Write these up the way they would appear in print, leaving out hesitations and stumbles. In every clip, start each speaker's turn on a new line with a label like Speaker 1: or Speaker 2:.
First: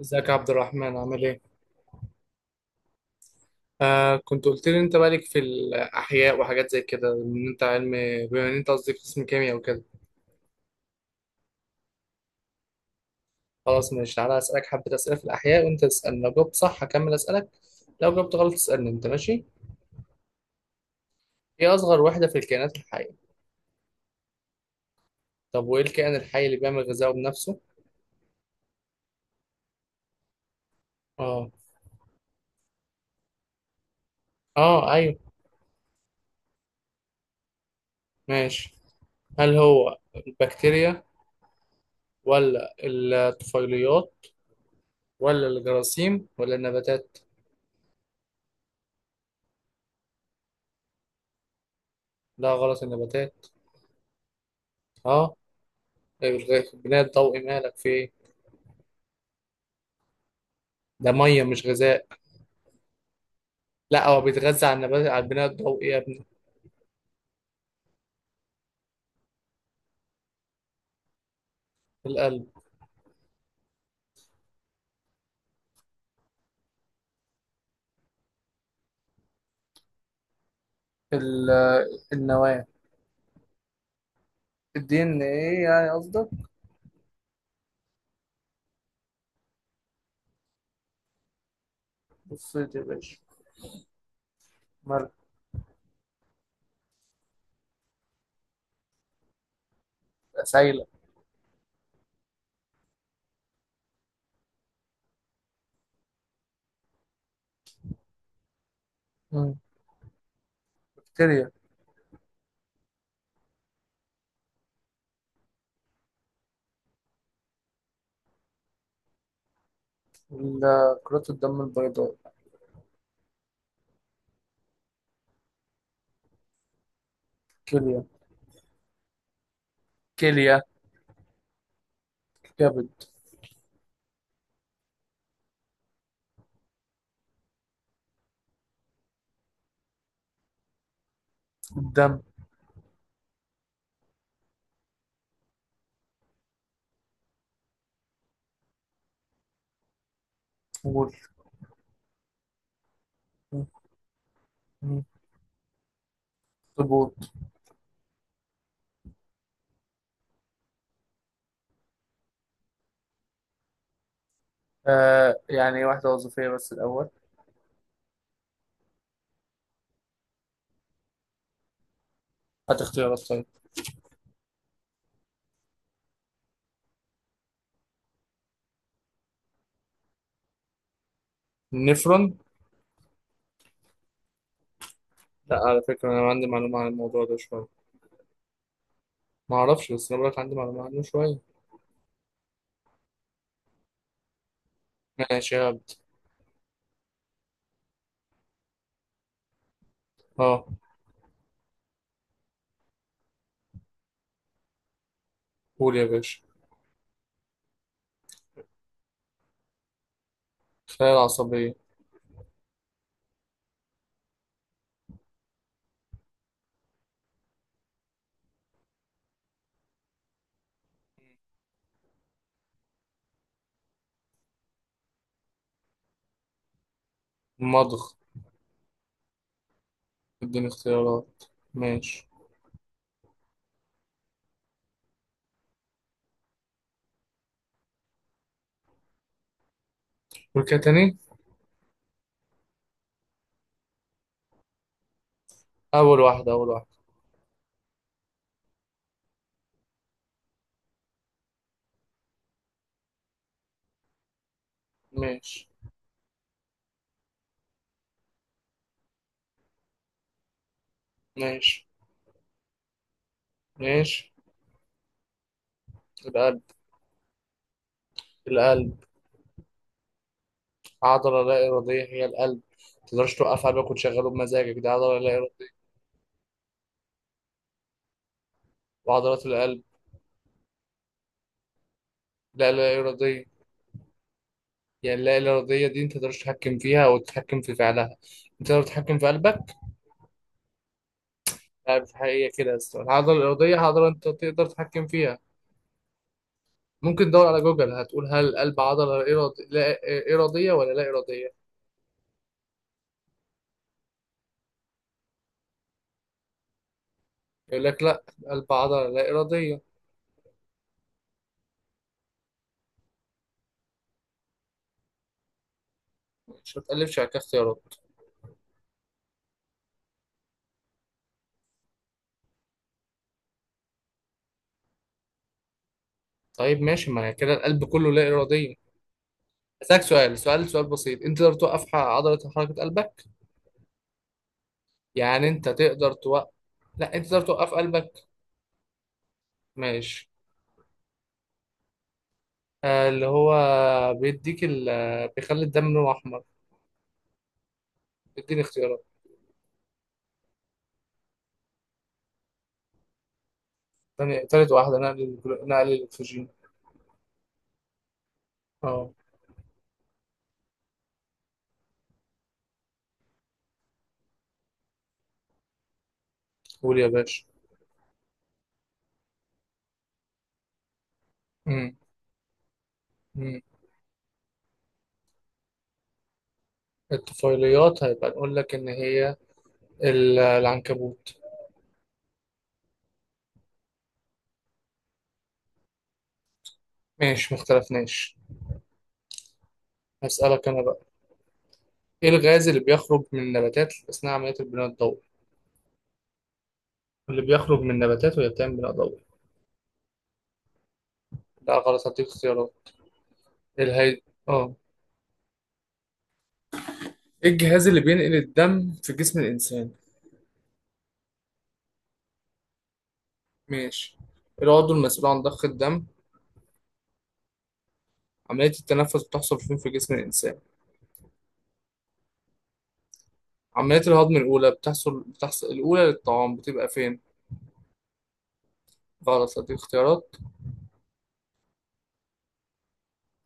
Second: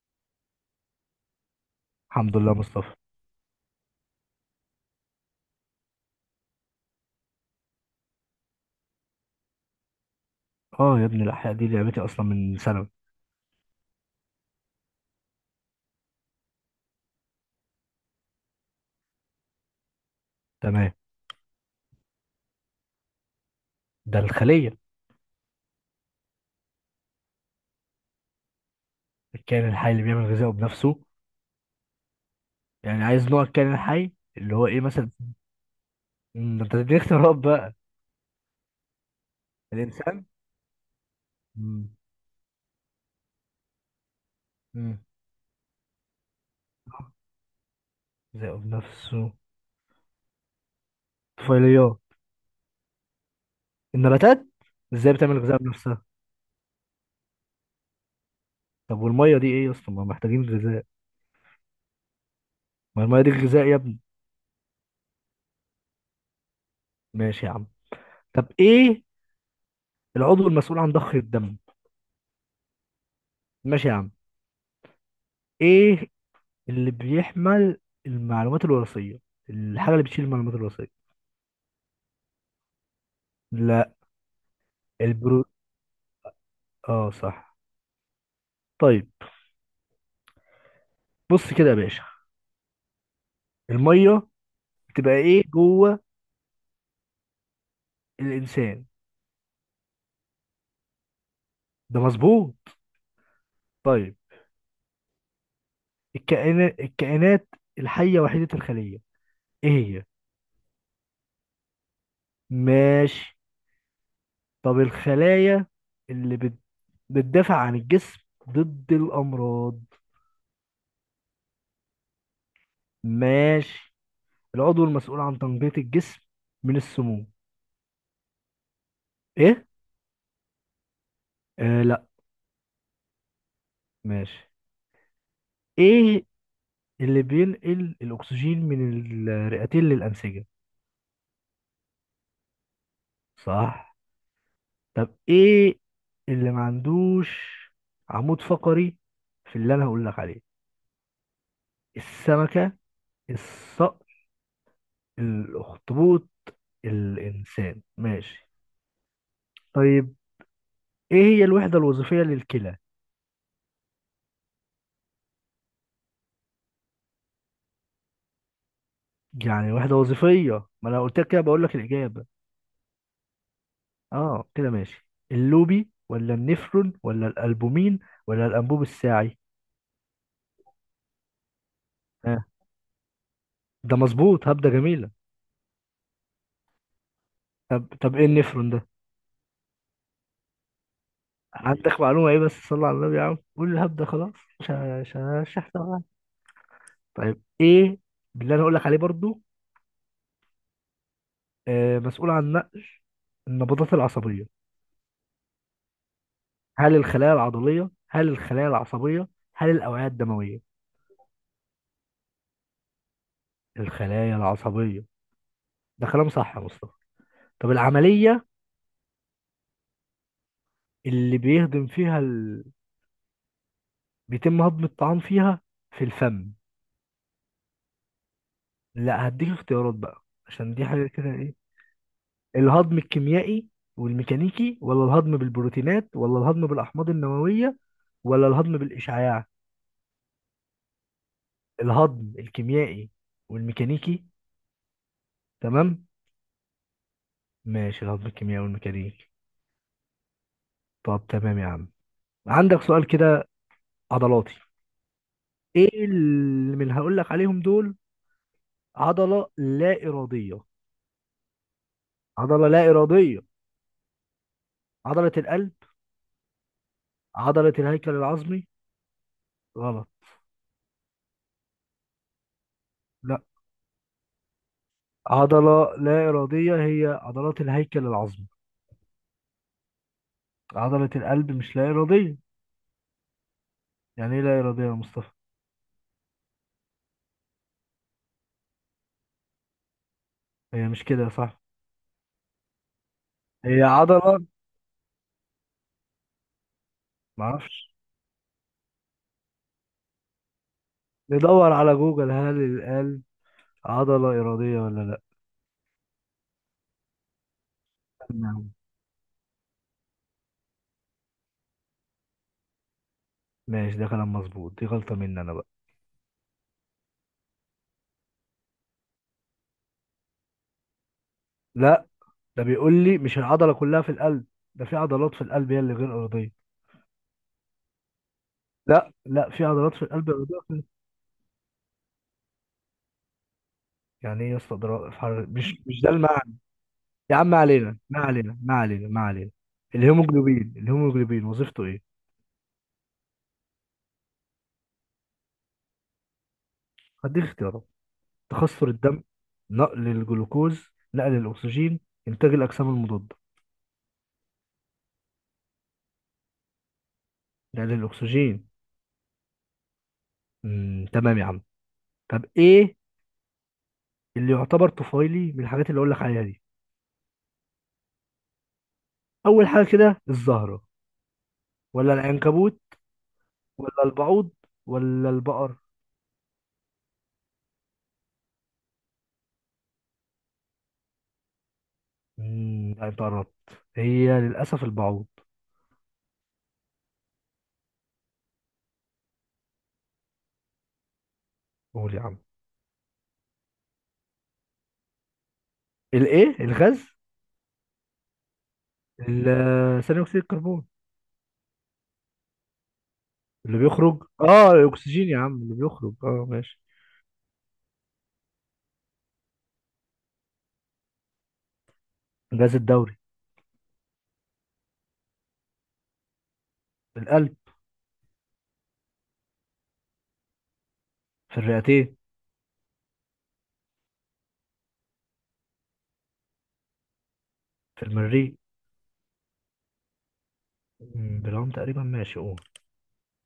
Speaker 1: ازيك يا عبد الرحمن؟ عامل ايه؟
Speaker 2: الحمد لله مصطفى.
Speaker 1: آه، كنت قلت لي انت بالك في الاحياء وحاجات زي كده، ان انت علم، بما ان انت قصدي قسم كيمياء وكده.
Speaker 2: اه يا ابني الاحياء دي لعبتي اصلا من ثانوي.
Speaker 1: خلاص ماشي، تعالى اسالك حبه اسئله في الاحياء، وانت تسالني. لو جاوبت صح هكمل اسالك، لو جاوبت غلط تسالني انت. ماشي؟
Speaker 2: تمام.
Speaker 1: ايه اصغر وحده في الكائنات الحيه؟
Speaker 2: ده الخليه.
Speaker 1: طب وايه الكائن الحي اللي بيعمل غذائه بنفسه؟
Speaker 2: الكائن الحي اللي بيعمل غذائه بنفسه،
Speaker 1: اه.
Speaker 2: يعني عايز نوع الكائن الحي اللي هو ايه
Speaker 1: اه
Speaker 2: مثلا.
Speaker 1: ايوه.
Speaker 2: ده انت تديني اختيارات بقى.
Speaker 1: ماشي. هل هو
Speaker 2: الانسان.
Speaker 1: البكتيريا،
Speaker 2: مم.
Speaker 1: ولا الطفيليات،
Speaker 2: مم.
Speaker 1: ولا الجراثيم، ولا النباتات؟
Speaker 2: غذائه بنفسه، طفيليات.
Speaker 1: لا غلط، النباتات.
Speaker 2: النباتات. ازاي
Speaker 1: اه.
Speaker 2: بتعمل غذاء بنفسها؟
Speaker 1: لا مش غاز البناء الضوئي، مالك في ايه؟
Speaker 2: طب والميه دي ايه يا اسطى، ما محتاجين غذاء.
Speaker 1: ده ميه مش غذاء.
Speaker 2: ما الميه دي غذاء يا ابني.
Speaker 1: لا هو بيتغذى على النبات، على البناء الضوئي يا ابني.
Speaker 2: ماشي يا عم. طب ايه العضو المسؤول عن ضخ الدم؟
Speaker 1: القلب.
Speaker 2: ماشي يا عم. ايه اللي بيحمل المعلومات الوراثية، الحاجة اللي بتشيل المعلومات الوراثية؟
Speaker 1: ال- النواه.
Speaker 2: لا.
Speaker 1: الدي ان
Speaker 2: البرو
Speaker 1: ايه يعني قصدك.
Speaker 2: اه صح. طيب بص كده يا باشا،
Speaker 1: بصيت يا باشا.
Speaker 2: المية
Speaker 1: مالك.
Speaker 2: بتبقى ايه جوه الانسان؟
Speaker 1: سايله.
Speaker 2: ده مظبوط. طيب الكائنات الحية وحيدة الخلية،
Speaker 1: مم.
Speaker 2: ايه هي؟
Speaker 1: بكتيريا.
Speaker 2: ماشي. طب الخلايا اللي بتدافع عن الجسم ضد الامراض؟
Speaker 1: كرات الدم البيضاء.
Speaker 2: ماشي. العضو المسؤول عن تنقية الجسم من السموم؟
Speaker 1: كليه.
Speaker 2: ايه؟
Speaker 1: كليه.
Speaker 2: آه لا.
Speaker 1: كبد.
Speaker 2: ماشي. ايه اللي بينقل الأكسجين من الرئتين للأنسجة؟
Speaker 1: الدم.
Speaker 2: صح. طب إيه اللي ما عندوش عمود فقري في اللي أنا هقول لك عليه؟
Speaker 1: قول.
Speaker 2: السمكة،
Speaker 1: مم.
Speaker 2: الصقر،
Speaker 1: مم.
Speaker 2: الأخطبوط،
Speaker 1: طبول.
Speaker 2: الإنسان. ماشي. طيب إيه هي الوحدة الوظيفية للكلى؟
Speaker 1: آه يعني واحده وظيفيه بس الاول.
Speaker 2: يعني وحدة وظيفية، ما أنا قلت لك كده، بقول لك الإجابة.
Speaker 1: هات اختيارات طيب.
Speaker 2: آه كده ماشي، اللوبي ولا النفرون ولا الألبومين ولا الأنبوب الساعي؟
Speaker 1: النفرون.
Speaker 2: آه. ده مظبوط، هبدة جميلة.
Speaker 1: لا على فكره انا عندي معلومه عن الموضوع ده شويه.
Speaker 2: طب ايه النفرون ده؟
Speaker 1: ما اعرفش، بس انا بقولك عندي معلومه عنه شويه.
Speaker 2: عندك معلومة ايه بس؟ صلى على النبي يا عم قول الهبد ده خلاص.
Speaker 1: ماشي.
Speaker 2: مش هحسب معاك. طيب ايه باللي انا هقول لك عليه برضو؟
Speaker 1: اه.
Speaker 2: آه، مسؤول عن نقل النبضات العصبية.
Speaker 1: قول يا باشا.
Speaker 2: هل الخلايا العضلية، هل الخلايا العصبية، هل الأوعية الدموية؟
Speaker 1: خلايا عصبية.
Speaker 2: الخلايا العصبية، ده كلام صح يا مصطفى. طب العملية اللي بيتم هضم الطعام فيها في الفم؟
Speaker 1: مضغ.
Speaker 2: لا هديك اختيارات بقى
Speaker 1: اديني
Speaker 2: عشان دي حاجة كده،
Speaker 1: اختيارات.
Speaker 2: إيه؟
Speaker 1: ماشي.
Speaker 2: الهضم الكيميائي والميكانيكي، ولا الهضم بالبروتينات، ولا الهضم بالأحماض النووية، ولا الهضم بالإشعاع؟
Speaker 1: قول كده تاني.
Speaker 2: الهضم الكيميائي والميكانيكي. تمام.
Speaker 1: أول واحدة، أول واحدة.
Speaker 2: ماشي الهضم الكيميائي والميكانيكي. طب تمام يا عم، عندك سؤال كده عضلاتي.
Speaker 1: ماشي.
Speaker 2: ايه اللي من هقول لك عليهم دول عضلة لا إرادية؟
Speaker 1: ماشي،
Speaker 2: عضلة لا إرادية،
Speaker 1: ماشي.
Speaker 2: عضلة القلب،
Speaker 1: القلب.
Speaker 2: عضلة الهيكل العظمي.
Speaker 1: القلب.
Speaker 2: غلط.
Speaker 1: عضلة لا إرادية هي القلب. متقدرش
Speaker 2: لا،
Speaker 1: توقف قلبك وتشغله بمزاجك، دي عضلة لا إرادية.
Speaker 2: عضلة لا إرادية هي عضلات الهيكل العظمي،
Speaker 1: وعضلات القلب.
Speaker 2: عضلة القلب مش لا إرادية.
Speaker 1: لا، لا إرادية.
Speaker 2: يعني ايه لا إرادية يا
Speaker 1: يعني
Speaker 2: مصطفى؟
Speaker 1: اللا إرادية دي أنت متقدرش تتحكم فيها أو تتحكم في فعلها. أنت تقدر تتحكم في قلبك؟
Speaker 2: هي مش كده صح؟
Speaker 1: لا، في الحقيقة كده يا أسطى. العضلة الإرادية
Speaker 2: هي
Speaker 1: عضلة أنت
Speaker 2: عضلة.
Speaker 1: تقدر تتحكم فيها. ممكن تدور على جوجل،
Speaker 2: معرفش.
Speaker 1: هتقول هل القلب عضلة إرادي... لا. إرادية ولا لا إرادية.
Speaker 2: ندور على جوجل هل القلب عضلة إرادية ولا لا.
Speaker 1: يقول لك لا. قلب
Speaker 2: نعم.
Speaker 1: عضلة لا إرادية.
Speaker 2: ماشي ده كلام مظبوط، دي غلطة مني أنا بقى.
Speaker 1: مش هتقلبش على كده اختيارات؟
Speaker 2: لا، ده بيقول لي مش العضلة كلها في القلب، ده في عضلات في القلب هي اللي غير إرادية.
Speaker 1: طيب ماشي، ما هي كده القلب كله لا إرادية.
Speaker 2: لا لا، في عضلات
Speaker 1: أسألك
Speaker 2: في القلب
Speaker 1: سؤال،
Speaker 2: إرادية
Speaker 1: سؤال، سؤال
Speaker 2: وفي-.
Speaker 1: بسيط، أنت تقدر توقف عضلة حركة قلبك؟
Speaker 2: يعني إيه يا اسطى، ده رأي في حر-،
Speaker 1: يعني أنت
Speaker 2: مش ده
Speaker 1: تقدر توقف.
Speaker 2: المعنى.
Speaker 1: لا أنت
Speaker 2: يا
Speaker 1: تقدر
Speaker 2: عم ما
Speaker 1: توقف
Speaker 2: علينا
Speaker 1: قلبك.
Speaker 2: ما علينا ما علينا ما علينا.
Speaker 1: ماشي.
Speaker 2: الهيموجلوبين، الهيموجلوبين وظيفته إيه؟
Speaker 1: آه اللي هو بيديك ال... بيخلي الدم لونه أحمر.
Speaker 2: هديك اختيارات:
Speaker 1: اديني
Speaker 2: تخثر
Speaker 1: اختيارات.
Speaker 2: الدم، نقل الجلوكوز، نقل الأكسجين، إنتاج الأجسام المضادة.
Speaker 1: تاني، تالت واحدة، نقل الأكسجين.
Speaker 2: نقل الأكسجين.
Speaker 1: اه.
Speaker 2: مم. تمام يا عم. طب إيه اللي يعتبر طفيلي من الحاجات اللي أقول لك عليها دي؟
Speaker 1: قول يا باشا.
Speaker 2: أول حاجة كده الزهرة،
Speaker 1: مم.
Speaker 2: ولا العنكبوت،
Speaker 1: مم.
Speaker 2: ولا البعوض، ولا البقر؟
Speaker 1: الطفيليات هيبقى نقول لك إن هي العنكبوت.
Speaker 2: مم. لا، أنت قربت، هي للأسف البعوض.
Speaker 1: ماشي مختلفناش. هسألك أنا بقى.
Speaker 2: قول يا
Speaker 1: إيه
Speaker 2: عم.
Speaker 1: الغاز اللي بيخرج من النباتات أثناء عملية البناء الضوئي؟
Speaker 2: الإيه الغاز؟
Speaker 1: اللي بيخرج من النباتات وهي بتعمل بناء ضوئي.
Speaker 2: ثاني أكسيد الكربون.
Speaker 1: لا غلط، هديك اختيارات.
Speaker 2: اللي
Speaker 1: الهي.
Speaker 2: بيخرج،
Speaker 1: آه.
Speaker 2: الاكسجين يا عم اللي بيخرج، اه ماشي.
Speaker 1: إيه الجهاز اللي بينقل الدم في جسم الإنسان؟
Speaker 2: الغاز الدوري.
Speaker 1: ماشي. العضو المسؤول عن ضخ الدم.
Speaker 2: في القلب.
Speaker 1: عملية التنفس بتحصل فين في جسم الإنسان؟
Speaker 2: في الرئتين.
Speaker 1: عملية الهضم الأولى بتحصل الأولى للطعام بتبقى فين؟
Speaker 2: في المريء.
Speaker 1: غلط، هديك اختيارات.
Speaker 2: بالعوم تقريبا، ماشي اه.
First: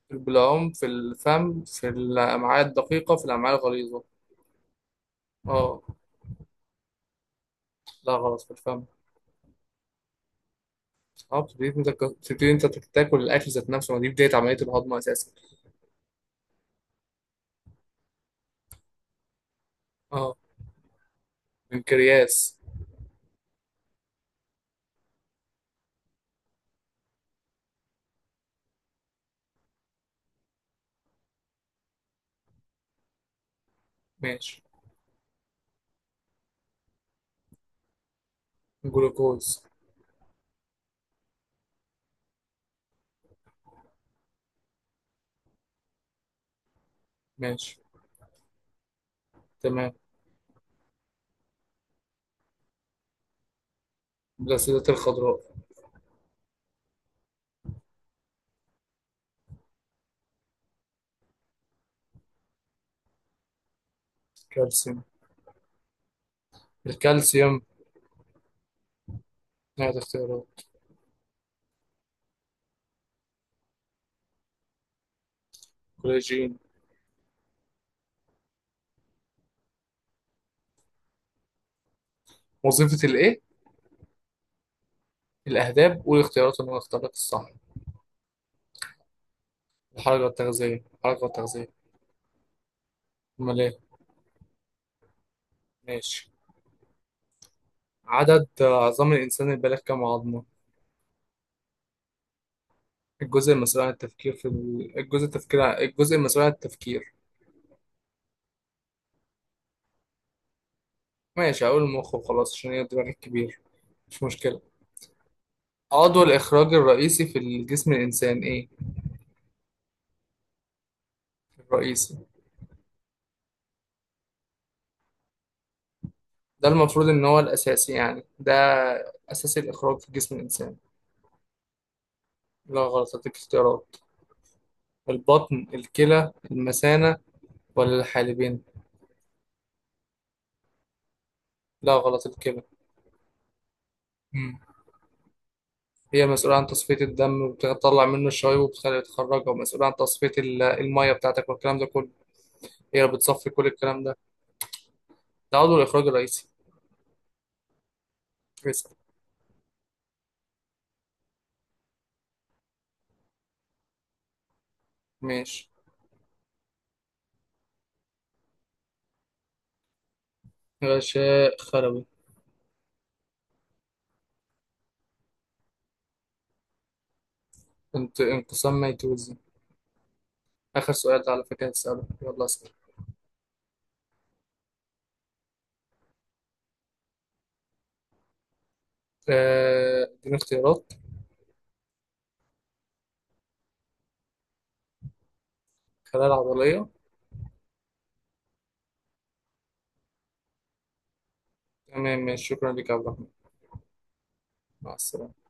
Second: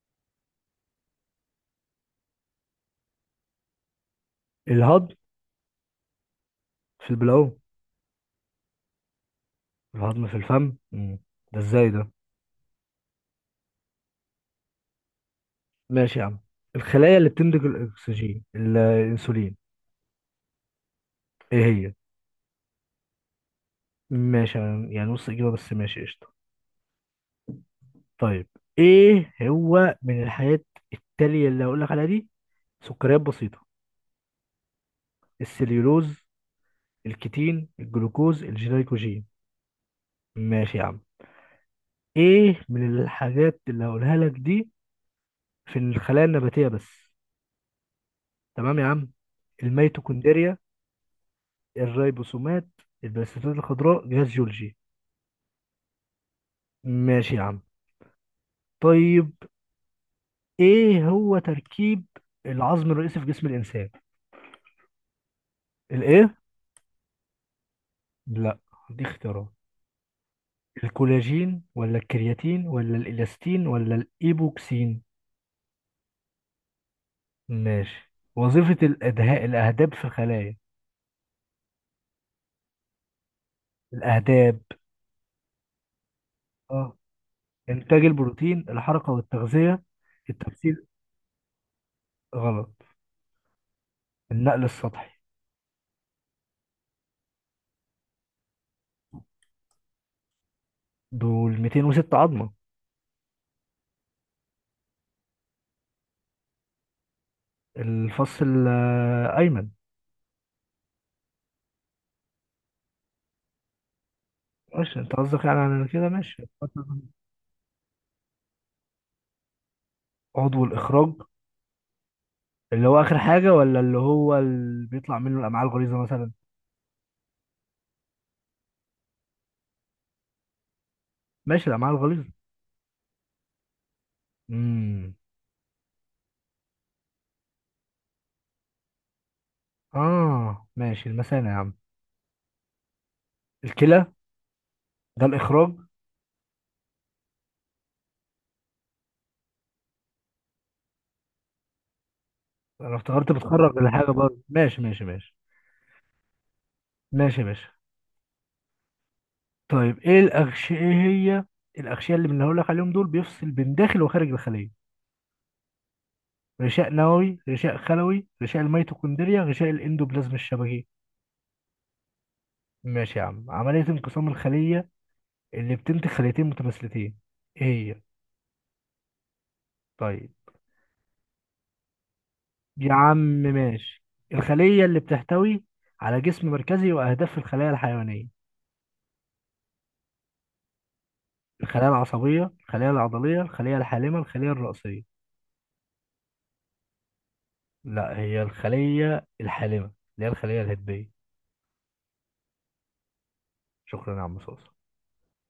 Speaker 1: في البلعوم، في الفم، في الأمعاء الدقيقة، في الأمعاء الغليظة.
Speaker 2: الهضم
Speaker 1: اه.
Speaker 2: في البلعوم.
Speaker 1: لا غلط، في الفم.
Speaker 2: الهضم في الفم.
Speaker 1: اه.
Speaker 2: ده
Speaker 1: بتبتدي انت
Speaker 2: ازاي ده؟
Speaker 1: بتبتدي انت تاكل الأكل ذات نفسه، ما دي بداية عملية الهضم أساسا.
Speaker 2: ماشي يا عم. الخلايا اللي بتنتج الاكسجين الانسولين،
Speaker 1: اه
Speaker 2: ايه هي؟
Speaker 1: بنكرياس.
Speaker 2: ماشي. يعني نص اجابه بس، ماشي قشطه. طيب ايه هو من الحاجات التاليه اللي هقول لك عليها دي؟ سكريات بسيطه،
Speaker 1: ماشي.
Speaker 2: السليولوز، الكيتين، الجلوكوز، الجلايكوجين.
Speaker 1: جلوكوز.
Speaker 2: ماشي يا عم. ايه من الحاجات اللي هقولها لك دي في الخلايا النباتيه بس؟
Speaker 1: ماشي.
Speaker 2: تمام يا عم.
Speaker 1: تمام.
Speaker 2: الميتوكوندريا، الريبوسومات، البلاستيدات الخضراء، جهاز جولجي.
Speaker 1: الأسيدة الخضراء.
Speaker 2: ماشي يا عم. طيب ايه هو تركيب العظم الرئيسي في جسم الانسان؟
Speaker 1: كالسيوم.
Speaker 2: الايه؟
Speaker 1: الكالسيوم.
Speaker 2: لا. دي اختيارات:
Speaker 1: نهاية اختيارات.
Speaker 2: الكولاجين، ولا الكرياتين، ولا الالاستين، ولا الايبوكسين؟
Speaker 1: كولاجين.
Speaker 2: ماشي. وظيفة الادهاء الاهداب في الخلايا؟
Speaker 1: وظيفة الإيه؟
Speaker 2: الاهداب.
Speaker 1: الأهداب، والاختيارات اللي أنا
Speaker 2: اه،
Speaker 1: اخترت الصح.
Speaker 2: انتاج البروتين، الحركة والتغذية،
Speaker 1: الحركة التغذية،
Speaker 2: التمثيل.
Speaker 1: الحركة التغذية.
Speaker 2: غلط.
Speaker 1: أمال إيه؟
Speaker 2: النقل السطحي.
Speaker 1: ماشي. عدد عظام الإنسان البالغ كم عظمة؟
Speaker 2: دول 206 عظمة.
Speaker 1: الجزء المسؤول عن التفكير في ال- الجزء التفكير ع- الجزء المسؤول عن التفكير.
Speaker 2: الفص الأيمن.
Speaker 1: ماشي هقول المخ وخلاص، عشان هي دماغك كبير. مش مشكلة.
Speaker 2: ماشي انت قصدك يعني، على كده
Speaker 1: عضو
Speaker 2: ماشي.
Speaker 1: الإخراج الرئيسي في الجسم الإنسان إيه؟
Speaker 2: عضو الاخراج
Speaker 1: الرئيسي.
Speaker 2: اللي هو اخر حاجه، ولا اللي هو اللي بيطلع منه الامعاء الغليظه مثلا؟
Speaker 1: ده المفروض إن هو الأساسي يعني، ده أساسي الإخراج في جسم الإنسان.
Speaker 2: ماشي الامعاء الغليظه.
Speaker 1: لا غلط، هديك اختيارات.
Speaker 2: امم
Speaker 1: البطن، الكلى، المثانة، ولا الحالبين.
Speaker 2: اه ماشي المثانه يا عم.
Speaker 1: لا غلط، الكلى.
Speaker 2: الكلى.
Speaker 1: مم.
Speaker 2: ده الاخراج؟
Speaker 1: هي مسؤولة عن تصفية الدم، وبتطلع منه الشوائب، وبتخليه يتخرجها، ومسؤولة عن تصفية المية بتاعتك والكلام ده كله.
Speaker 2: انا
Speaker 1: هي
Speaker 2: افتكرت
Speaker 1: بتصفي كل
Speaker 2: بتخرج
Speaker 1: الكلام
Speaker 2: الحاجه
Speaker 1: ده.
Speaker 2: برضه، ماشي ماشي ماشي.
Speaker 1: ده عضو الإخراج الرئيسي.
Speaker 2: ماشي يا باشا.
Speaker 1: اسأل.
Speaker 2: طيب ايه الاغشيه، ايه هي الاغشيه اللي بنقول لك عليهم دول بيفصل بين داخل وخارج الخليه؟
Speaker 1: ماشي.
Speaker 2: غشاء نووي، غشاء خلوي، غشاء الميتوكوندريا، غشاء الاندوبلازم الشبكي.
Speaker 1: غشاء خلوي.
Speaker 2: ماشي يا عم. عمليه انقسام الخليه اللي بتنتج خليتين متماثلتين، ايه هي؟
Speaker 1: انت انقسام ميتوزي.
Speaker 2: طيب
Speaker 1: آخر سؤال ده على فكرة هتسأله، يلا اسأل.
Speaker 2: يا عم ماشي. الخلية اللي بتحتوي على جسم مركزي وأهداف الخلايا الحيوانية؟
Speaker 1: آه، اديني اختيارات.
Speaker 2: الخلايا العصبية، الخلايا العضلية، الخلية الحالمة، الخلية الرئوسية.
Speaker 1: خلايا عضلية.
Speaker 2: لا، هي الخلية الحالمة اللي هي الخلية الهدبية.
Speaker 1: تمام ماشي، شكرا لك يا عبد الرحمن.
Speaker 2: شكرا يا عم صوص.
Speaker 1: مع السلامة.